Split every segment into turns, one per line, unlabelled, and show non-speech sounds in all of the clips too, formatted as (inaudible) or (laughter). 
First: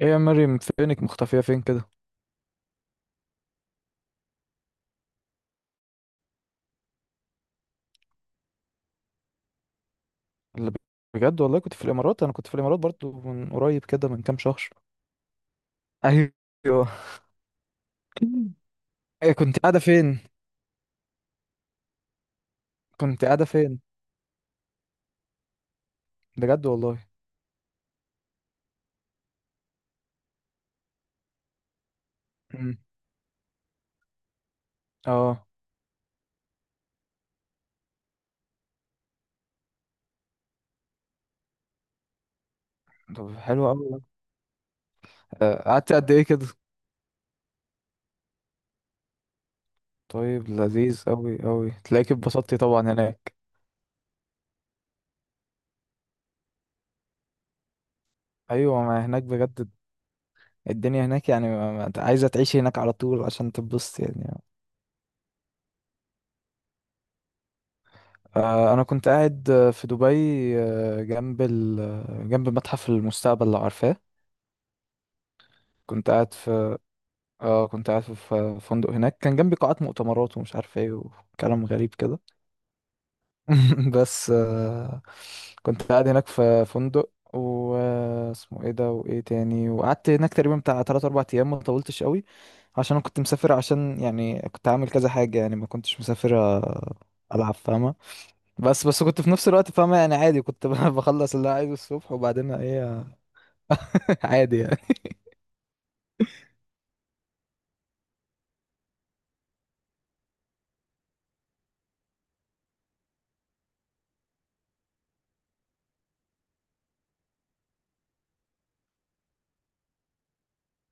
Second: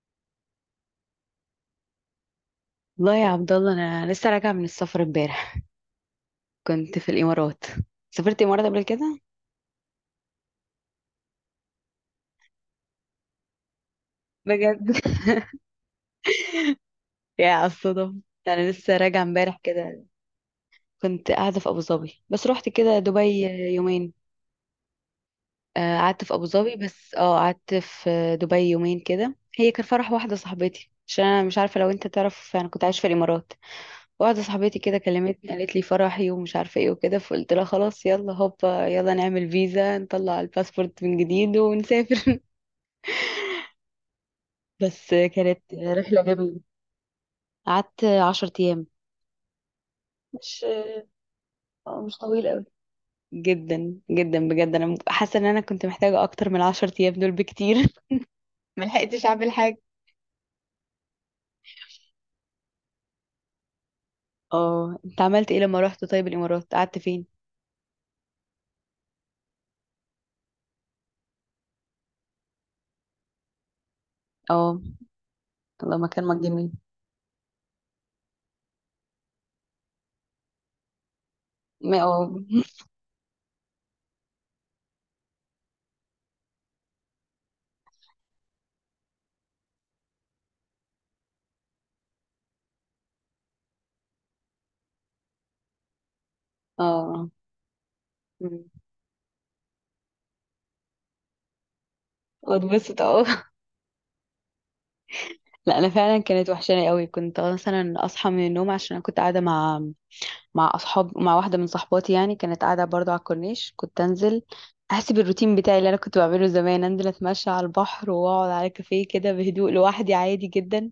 ايه يا مريم، فينك مختفية فين كده؟
والله يا عبد الله، انا لسه راجعه من السفر امبارح. كنت في الامارات. سافرت الامارات قبل كده؟
اللي بجد والله كنت في الامارات، انا كنت في الامارات برضو من قريب كده من كام شهر.
بجد. (laughs)
ايوه.
يا على الصدف.
(laughs)
انا لسه راجعه
ايه، كنت
امبارح
قاعدة
كده.
فين؟
كنت قاعده في ابو ظبي، بس رحت كده
كنت
دبي
قاعدة فين؟
يومين. قعدت في ابو
بجد
ظبي،
والله.
بس قعدت في دبي يومين كده. هي كان فرح واحده صاحبتي، عشان انا مش عارفه لو انت تعرف انا
مم.
كنت عايشه في الامارات. واحده صاحبتي كده
اه،
كلمتني، قالت لي فرحي ومش عارفه ايه وكده، فقلت لها خلاص يلا هوبا، يلا نعمل فيزا، نطلع الباسبورت من جديد ونسافر. (laughs)
طب حلو قوي.
بس كانت
قعدت قد
رحلة
ايه كده؟
جميلة. قعدت 10 أيام.
طيب
مش
لذيذ قوي قوي، تلاقيك
مش طويل
اتبسطتي
قوي.
طبعا هناك.
جدا جدا، بجد أنا حاسة إن أنا كنت محتاجة أكتر من 10 أيام دول بكتير. (laughs)
ايوه، ما هناك
ملحقتش أعمل
بجد
حاجة.
الدنيا هناك يعني عايزة تعيشي هناك على طول عشان تتبسطي يعني.
اه. أنت عملت إيه لما رحت طيب الإمارات، قعدت فين؟
انا كنت قاعد في دبي، آه، جنب ال... آه، جنب متحف المستقبل لو عارفاه.
اه. الله،
كنت
مكان
قاعد
ما جميل.
في اه كنت قاعد في فندق هناك، كان جنبي قاعات مؤتمرات ومش عارف ايه، وكلام غريب
ما
كده.
اه.
(laughs) بس كنت قاعد هناك في فندق و اسمه ايه ده وايه تاني، وقعدت هناك تقريبا بتاع 3 4 ايام، ما طولتش قوي عشان انا كنت مسافر، عشان يعني كنت عامل كذا حاجة، يعني ما كنتش مسافر،
(laughs) اه.
العب، فاهمة؟
مم.
بس كنت في نفس الوقت فاهمة يعني، عادي، كنت (laughs) بخلص اللي أنا عايزه الصبح وبعدين
واتبسط،
ايه.
اه. (laughs)
(laughs) عادي يعني.
لا أنا فعلا كانت وحشاني قوي. كنت مثلا أصحى من النوم عشان أنا كنت قاعدة مع، مع اصحاب، مع واحده من صحباتي، يعني كانت قاعده برضو على الكورنيش. كنت انزل احسب الروتين بتاعي اللي انا كنت بعمله زمان، انزل اتمشى على البحر واقعد على كافيه كده بهدوء لوحدي عادي جدا.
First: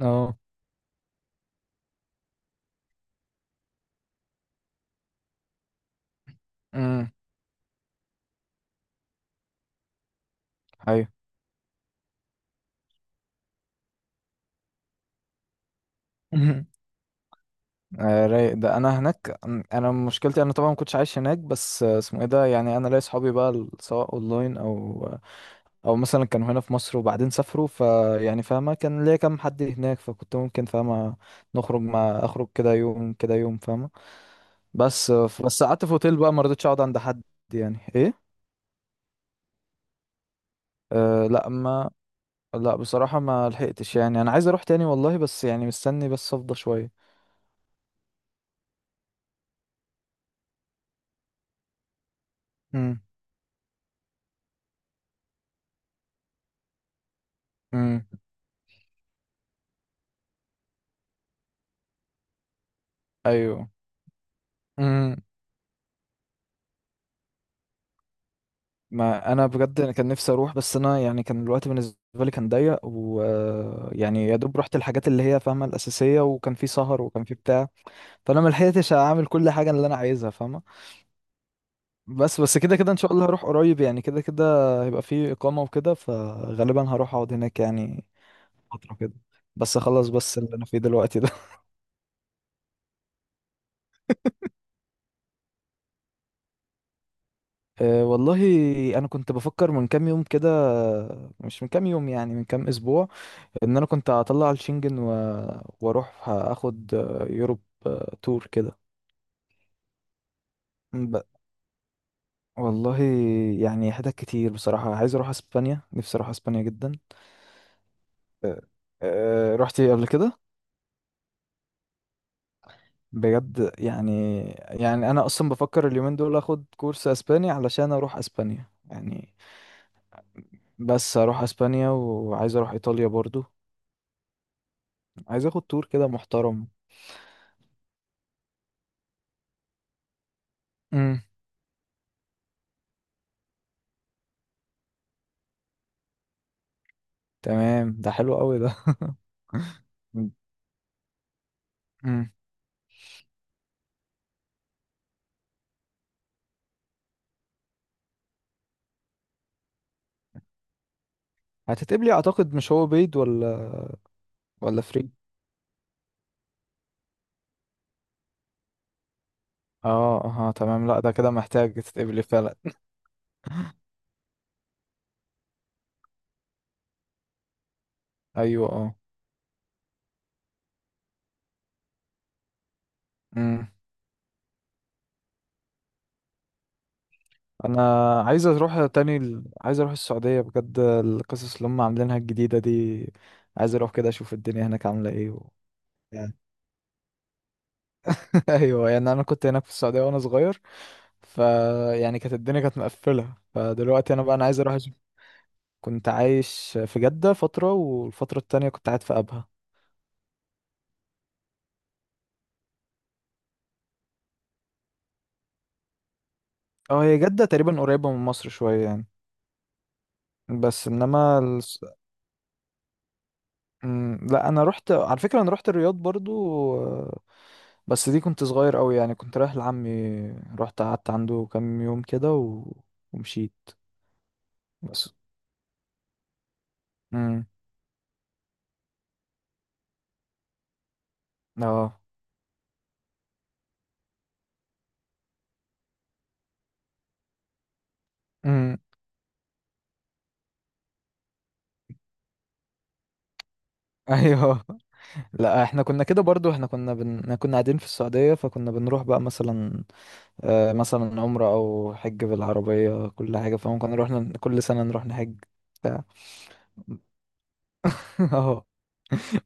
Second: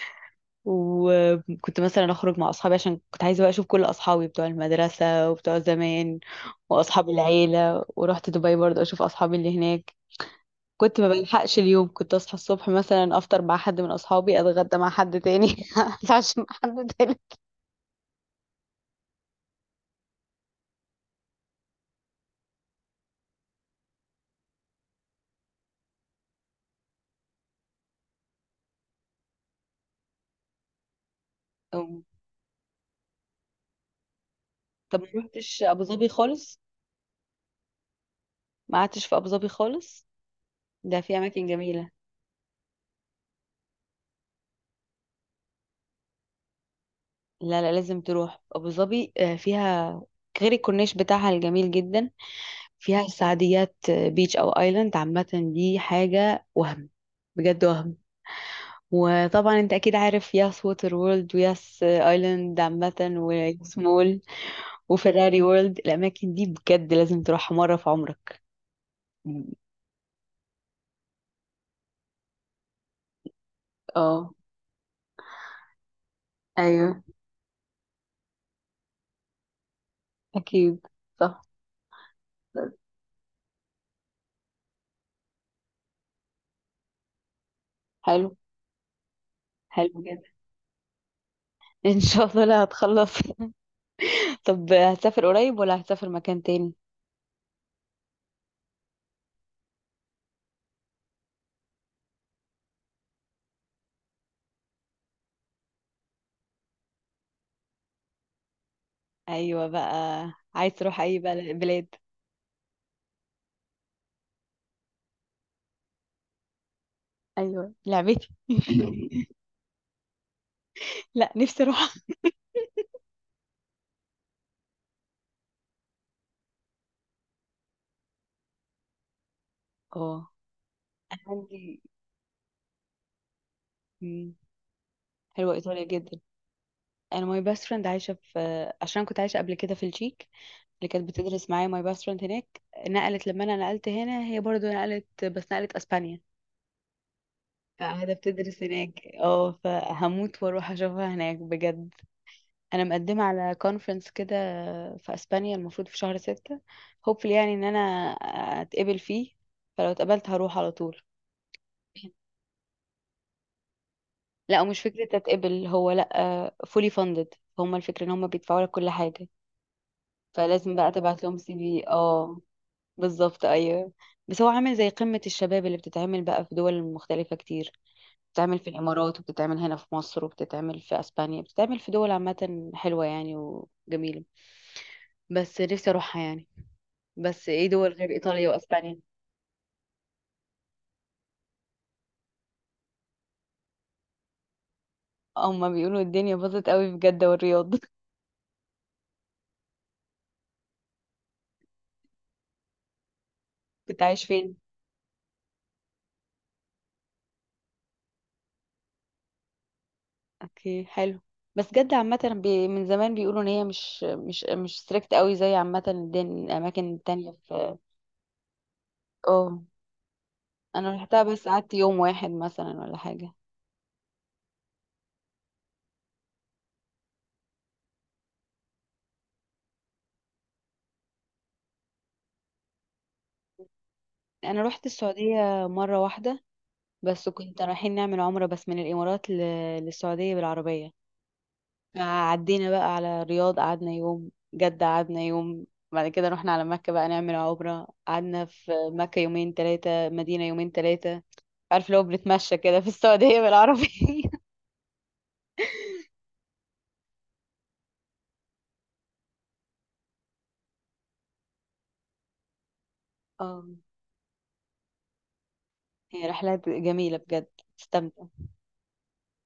اه.
وكنت مثلا اخرج مع اصحابي، عشان كنت عايزه بقى اشوف كل اصحابي بتوع المدرسه وبتوع زمان واصحاب
امم.
العيله. ورحت دبي برضو اشوف اصحابي اللي هناك. كنت
ايوه.
ما بلحقش اليوم، كنت اصحى الصبح مثلا افطر مع حد من اصحابي، اتغدى مع حد تاني، (laughs) اتعشى مع
(laughs)
حد تاني.
رايق ده انا هناك. انا مشكلتي، انا طبعا ما كنتش عايش هناك، بس اسمه ايه ده، يعني انا ليا صحابي بقى سواء اونلاين او، او مثلا كانوا هنا في مصر وبعدين سافروا، فيعني فاهمه، كان ليا كام حد هناك، فكنت ممكن فاهمه نخرج مع اخرج كده يوم كده يوم، فاهمه.
طب ما
بس
روحتش
بس
ابو
قعدت في
ظبي
اوتيل بقى، ما
خالص؟
رضيتش اقعد عند حد. يعني ايه؟
ما قعدتش في ابو ظبي خالص؟ ده في
أه
اماكن
لا
جميله.
ما لا بصراحه ما لحقتش، يعني انا عايز اروح تاني والله، بس يعني مستني بس افضى شويه.
لا لا، لازم تروح ابو ظبي. فيها غير الكورنيش بتاعها الجميل جدا، فيها
امم.
السعديات بيتش او ايلاند عامه. دي حاجه وهم، بجد وهم.
امم.
وطبعا انت اكيد عارف ياس ووتر وورلد وياس ايلاند عامه
ايوه،
وياس مول وفيراري وورلد. الاماكن دي بجد لازم تروحها مره في عمرك.
ما انا بجد أنا كان نفسي اروح، بس انا يعني كان الوقت بالنسبه لي كان ضيق، ويعني
اه
يا دوب رحت الحاجات اللي هي فاهمه الاساسيه، وكان في
ايوه،
سهر وكان في بتاع، فانا ما لحقتش اعمل كل حاجه اللي انا عايزها، فاهمه.
اكيد صح.
بس كده كده ان شاء الله هروح قريب يعني، كده كده هيبقى في اقامه وكده، فغالبا هروح اقعد هناك يعني
حلو.
فتره كده، بس
حلو
اخلص
جدا.
بس اللي انا فيه دلوقتي ده.
ان شاء الله، لا هتخلص. (laughs) طب هتسافر قريب ولا هتسافر مكان تاني؟
(laughs) أه والله، انا كنت بفكر من كام يوم كده، مش من كام يوم يعني من كام اسبوع، ان انا كنت هطلع الشنجن، و... واروح اخد يوروب تور كده.
ايوه بقى. عايز تروح
ب...
اي بلاد؟
والله يعني حتت كتير بصراحة، عايز اروح اسبانيا، نفسي اروح اسبانيا جدا.
ايوه لعبتي.
أه،
(laughs)
أه، رحتي قبل كده؟
لا، نفسي اروح.
بجد يعني، يعني انا اصلا بفكر اليومين دول اخد كورس اسباني علشان اروح اسبانيا يعني،
اه.
بس
انا
اروح
عندي.
اسبانيا وعايز اروح ايطاليا برضو،
مم.
عايز
حلوه
اخد
ايطاليا
تور كده
جدا.
محترم.
انا ماي باست فريند عايشه في، عشان كنت عايشه قبل كده في التشيك، اللي كانت
امم.
بتدرس معايا ماي باست فريند هناك. نقلت، لما انا نقلت هنا هي برضو نقلت، بس نقلت اسبانيا.
تمام، ده
فقاعده
حلو قوي
بتدرس
ده.
هناك، اه فهموت واروح اشوفها هناك بجد.
امم.
انا مقدمه على كونفرنس كده في اسبانيا، المفروض في شهر 6. hopefully يعني ان انا اتقبل فيه، فلو اتقبلت هروح على طول.
هتتقبلي اعتقد، مش هو بيض ولا
لا، ومش
ولا
فكرة
فري؟
تتقبل هو، لا فولي فاندد، هما الفكرة ان هما بيدفعوا لك كل حاجة.
اه اه،
فلازم
تمام،
بقى
لا ده
تبعت
كده
لهم سي
محتاج
في،
تتقبلي
اه
فعلا.
بالظبط ايوه. بس هو عامل زي قمة الشباب اللي بتتعمل بقى في دول مختلفة كتير.
(laughs)
بتتعمل
ايوه
في
اه.
الامارات، وبتتعمل هنا في مصر، وبتتعمل في اسبانيا، بتتعمل في دول عامة حلوة يعني
امم.
وجميلة. بس نفسي اروحها يعني. بس ايه
انا
دول غير
عايز
ايطاليا
اروح
واسبانيا؟
تاني، عايز اروح السعودية، بجد القصص اللي هم عاملينها الجديدة دي، عايز اروح كده اشوف الدنيا هناك عاملة ايه. و...
هما بيقولوا الدنيا
يعني،
باظت قوي في جدة والرياض. (laughs)
(laughs) ايوه يعني انا كنت هناك في السعودية وانا صغير، ف يعني كانت الدنيا كانت مقفلة،
كنت
فدلوقتي
عايش
انا
فين؟
عايز اروح اشوف. كنت عايش في جدة فترة، والفترة التانية كنت قاعد في ابها.
اوكي، حلو. بس جدة عامة من زمان بيقولوا ان هي مش ستريكت قوي زي عامة الاماكن
اه، هي
التانية
جدة
في.
تقريبا قريبة من مصر شوية يعني.
اه
بس
انا رحتها
انما،
بس قعدت يوم واحد مثلا ولا حاجة.
مم، لا انا رحت على فكره، انا رحت الرياض برضو. آه، بس دي كنت صغير قوي، يعني كنت رايح لعمي، رحت قعدت عنده كام يوم كده، و... ومشيت.
انا رحت
بس.
السعودية مرة واحدة، بس
امم.
كنت رايحين نعمل عمرة، بس من الامارات للسعودية بالعربية.
اه.
عدينا بقى على الرياض قعدنا يوم، جدة قعدنا يوم، بعد كده رحنا على مكة بقى نعمل عمرة، قعدنا في
امم.
مكة يومين ثلاثة، مدينة يومين ثلاثة. عارف، لو بنتمشى كده في السعودية بالعربية.
ايوه. (laughs) لا احنا كنا كده برضو، كنا قاعدين في السعوديه، فكنا بنروح بقى مثلا آه مثلا عمره او حج بالعربيه كل
(laughs)
حاجه،
اه
فممكن نروح كل سنه نروح نحج بتاع.
هي رحلات جميلة بجد.
(laughs)
استمتع.
اه،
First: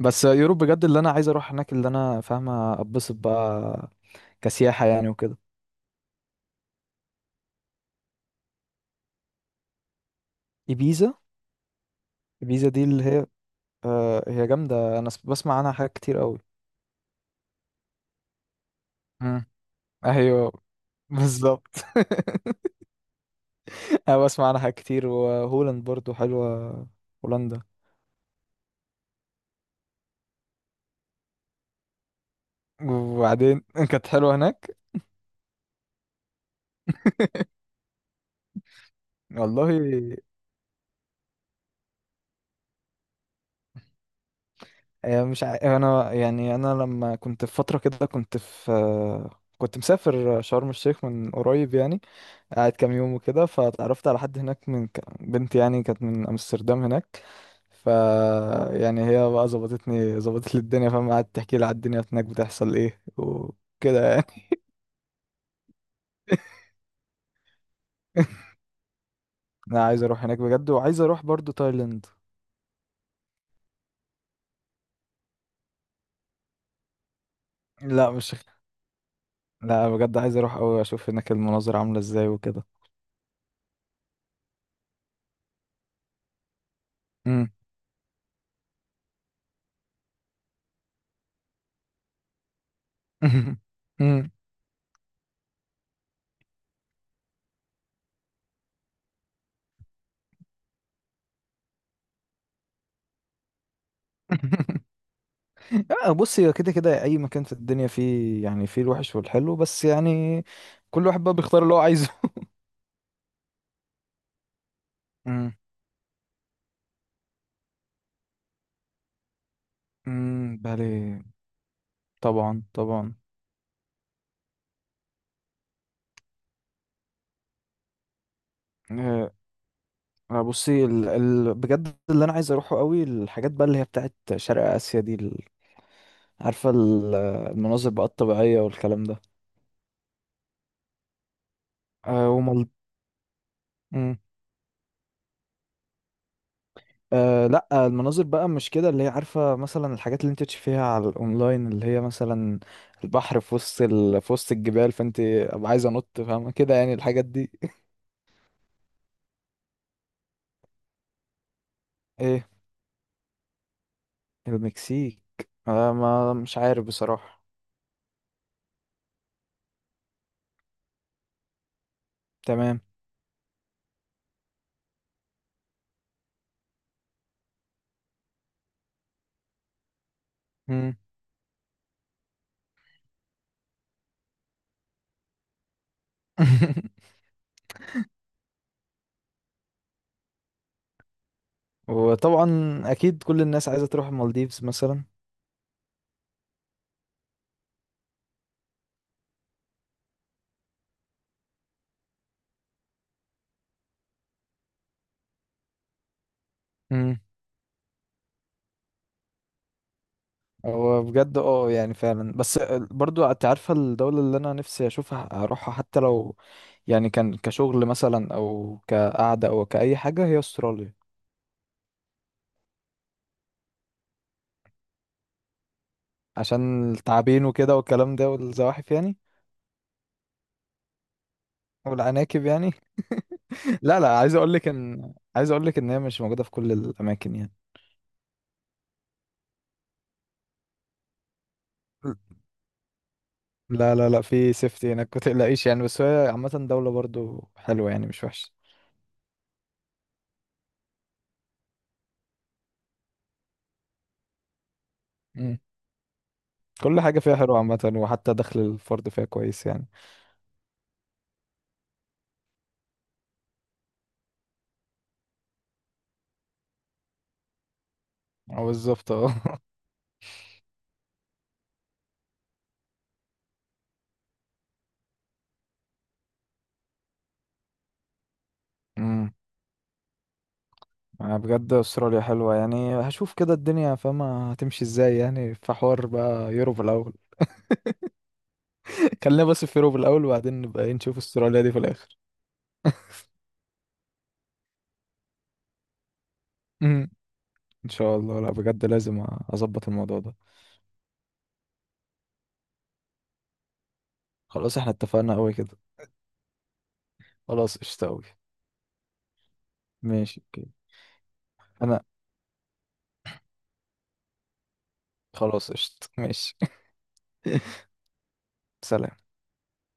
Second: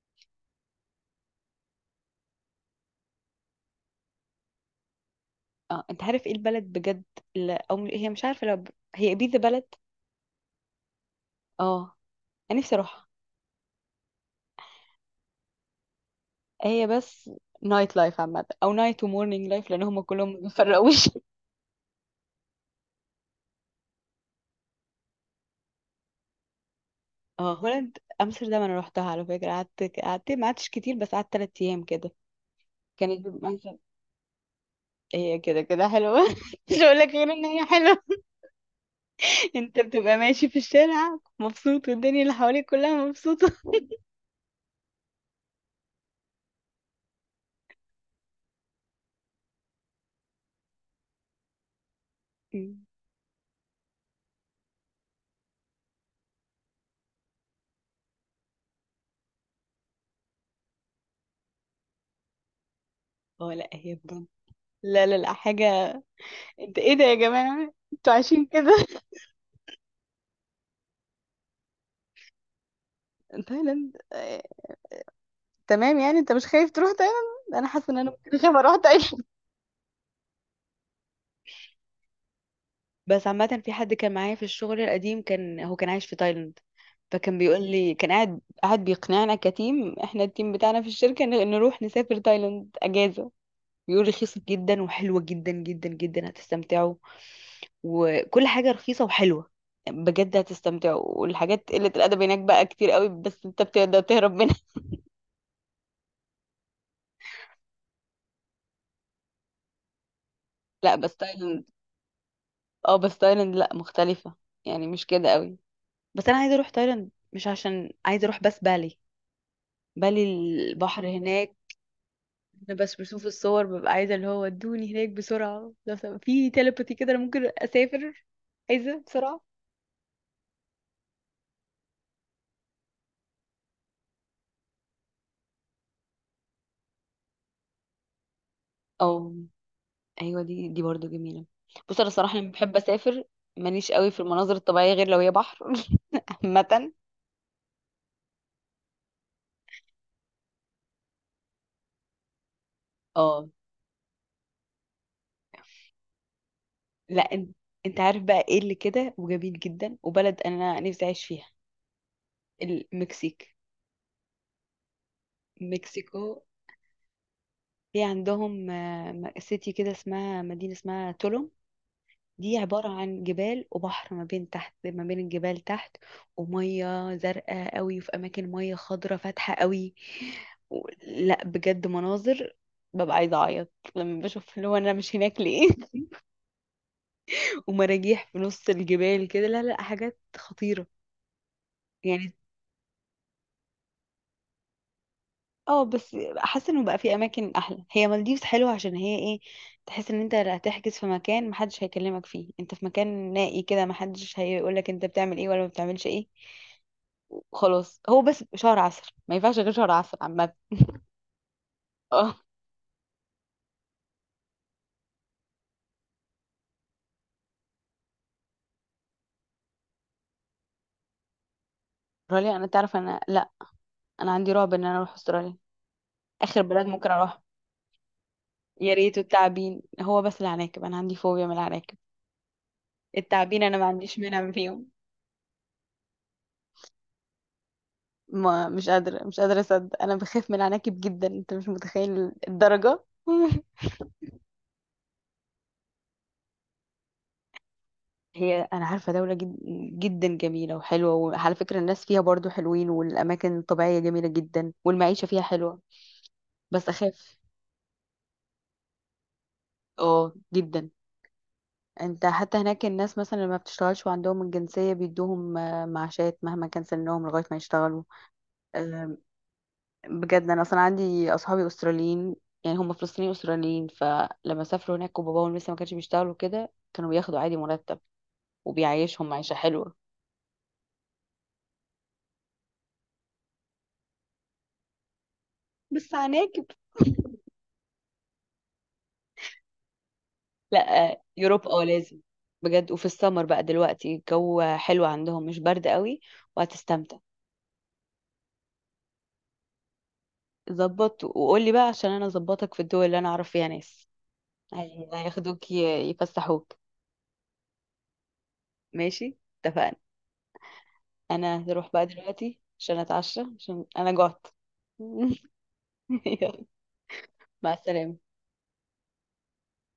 بس يوروب بجد اللي انا عايز اروح هناك، اللي انا فاهمه اتبسط بقى كسياحة يعني وكده.
اه انت عارف ايه البلد بجد اللي او هي مش عارفة لو هي بيزا بلد.
إبيزا.
اه. انا
إبيزا
نفسي
دي اللي
اروحها.
هي، هي جامدة، أنا بسمع عنها حاجات كتير قوي.
هي بس نايت لايف عامة، او نايت
مم.
ومورنينج لايف، لان هم كلهم ما
أيوه،
بيفرقوش. (laughs)
بالظبط. (laughs) أنا بسمع عنها حاجات كتير، وهولاند برضو حلوة،
اه
هولندا.
هولند امستردام، انا روحتها على فكره. قعدت قعدت ما قعدتش كتير، بس قعدت 3 ايام كده. كانت بيبقى
وبعدين
مثلا،
(laughs) كانت حلوة هناك.
هي كده كده حلوه. (laughs) مش هقول لك غير ان هي حلوه.
والله،
انت بتبقى ماشي في الشارع مبسوط، والدنيا اللي حواليك كلها مبسوطه.
آه، مش ع... أنا يعني لما كنت في فترة كده كنت في، كنت مسافر شرم الشيخ من قريب يعني،
(laughs)
قاعد
مم.
كام يوم وكده، فتعرفت على حد هناك، من بنت يعني، كانت من امستردام هناك، ف يعني هي بقى ظبطت لي الدنيا فاهم، قعدت تحكي لي على الدنيا هناك بتحصل ايه
اه لا، هي
وكده يعني.
بجد، لا لا لا حاجه، انت ايه ده يا جماعه انتوا عايشين
(laughs)
كده.
انا عايز اروح هناك بجد، وعايز اروح برضو تايلاند.
(laughs) تايلاند. تمام يعني. انت مش خايف تروح تايلاند؟ انا حاسه ان انا
لا
ممكن
مش
اخاف اروح.
لا بجد عايز اروح قوي، اشوف هناك المناظر عامله ازاي وكده.
بس عامة في حد كان معايا في الشغل القديم، كان هو كان عايش في تايلاند، فكان
امم.
بيقول لي، كان قاعد قاعد بيقنعنا، كتيم، احنا التيم بتاعنا في الشركة نروح نسافر تايلاند اجازة.
(laughs)
بيقول
امم.
رخيصة جدا وحلوة جدا جدا جدا، هتستمتعوا وكل حاجة رخيصة وحلوة، بجد هتستمتعوا. والحاجات قلة الأدب هناك بقى كتير قوي، بس انت بتقدر تهرب منها.
(laughs) بص، هي كده كده اي مكان في الدنيا فيه يعني، فيه الوحش والحلو، بس يعني
(laughs) لا
كل
بس
واحد بقى بيختار
تايلاند،
اللي هو عايزه.
اه بس تايلاند لا مختلفة، يعني مش كده قوي.
(laughs)
بس انا عايزة اروح تايلاند مش عشان عايزة اروح، بس بالي. بالي
امم، بالي.
البحر هناك.
طبعا
انا بس
طبعا.
بشوف الصور ببقى عايزه اللي هو ادوني هناك بسرعه، لو في تيليباثي كده انا ممكن اسافر. عايزه
آه،
بسرعه.
بصي بجد اللي انا عايز اروحه قوي، الحاجات بقى اللي هي بتاعت شرق اسيا دي، عارفه المناظر بقى الطبيعيه والكلام
او
ده.
ايوه، دي برضو جميله. بص انا
أه
الصراحه لما
ومال...
بحب اسافر، ماليش قوي
مم.
في المناظر الطبيعيه غير لو هي بحر. (laughs) عامه.
أه لا، المناظر بقى مش كده، اللي هي عارفه مثلا الحاجات اللي انت تشوفيها على الاونلاين، اللي هي مثلا البحر
اه
في وسط في وسط الجبال، فانت ابقى عايزه انط، فاهمه كده يعني
لا،
الحاجات دي.
انت عارف بقى ايه اللي كده وجميل جدا، وبلد انا نفسي اعيش فيها،
ايه،
المكسيك،
المكسيك؟ أه ما
مكسيكو.
مش عارف بصراحه.
في عندهم، سيتي كده اسمها، مدينه اسمها تولوم. دي
تمام.
عبارة عن جبال وبحر، ما بين تحت، ما بين الجبال تحت، ومية زرقاء قوي، في أماكن مية خضرة فاتحة قوي.
مم.
لا بجد مناظر، ببقى عايزة أعيط لما بشوف اللي هو أنا مش هناك ليه.
(laughs)
(laughs) ومراجيح في نص الجبال كده، لا لا حاجات خطيرة يعني.
وطبعا اكيد كل الناس عايزه تروح المالديفز مثلا.
اه بس حاسة انه بقى في أماكن أحلى. هي مالديفز حلوة عشان هي ايه، تحس ان انت لا هتحجز في مكان محدش هيكلمك فيه، انت في مكان نائي كده محدش هيقولك انت بتعمل ايه ولا ما بتعملش ايه.
امم.
خلاص هو بس شهر عسل، ما ينفعش غير شهر عسل عامة.
هو بجد اه يعني فعلا،
اه.
بس برضو انت عارفه الدوله اللي انا نفسي اشوفها اروحها، حتى لو يعني كان كشغل مثلا او كقعده او كاي حاجه، هي استراليا.
استراليا، انا تعرف انا لا، انا عندي رعب ان انا اروح استراليا. اخر بلد
عشان
ممكن اروح.
التعابين وكده والكلام ده والزواحف
يا ريت
يعني،
التعابين، هو بس العناكب، انا عندي فوبيا من العناكب.
والعناكب يعني.
التعابين انا
(laughs)
ما
لا لا،
عنديش
عايز
منها
اقول لك
فيهم.
ان عايز اقول لك ان هي مش موجوده في كل الاماكن يعني.
ما مش قادرة اصدق، انا بخاف من العناكب جدا، انت مش متخيل الدرجة. (laughs)
لا لا لا، في سيفتي هناك ما تقلقيش يعني، بس هي عامه دوله برضو حلوه، يعني مش وحشه،
هي انا عارفة دولة جدا جميلة وحلوة، وعلى فكرة الناس فيها برضو حلوين، والاماكن الطبيعية جميلة جدا، والمعيشة فيها حلوة، بس
كل حاجة فيها
اخاف.
حلوة عامة، وحتى دخل الفرد فيها كويس يعني.
اه جدا. انت حتى هناك الناس مثلا اللي ما بتشتغلش وعندهم الجنسية بيدوهم معاشات مهما كان سنهم لغاية ما يشتغلوا.
اه بالظبط،
آه،
اه. (laughs)
بجد انا اصلا عندي اصحابي استراليين. يعني هم فلسطينيين استراليين، فلما سافروا هناك وباباهم لسه ما كانش بيشتغلوا كده، كانوا بياخدوا عادي مرتب، وبيعيشهم
امم.
معيشة حلوة.
انا بجد استراليا حلوة، يعني هشوف كده الدنيا فاهمة هتمشي ازاي يعني، في حوار
بس
بقى
عناكب.
يوروب الاول.
(laughs)
(laughs) خلينا بس في يوروب الاول، وبعدين نبقى إيه
لا
نشوف استراليا
يوروب
دي في الاخر.
لازم. بجد، وفي السمر بقى دلوقتي الجو حلو عندهم، مش برد قوي،
امم.
وهتستمتع.
ان شاء الله، لا بجد لازم اظبط الموضوع ده.
ظبط وقولي بقى، عشان انا اظبطك في الدول اللي انا اعرف فيها ناس.
خلاص احنا
ايوه
اتفقنا قوي
ياخدوك
كده.
يفسحوك.
خلاص قشطة قوي.
ماشي، اتفقنا.
ماشي، اوكي.
انا هروح
انا.
بقى دلوقتي عشان اتعشى عشان انا جعت. (laughs)
خلاص قشطة، ماشي.
يلا، مع
(laughs)
السلامة
سلام.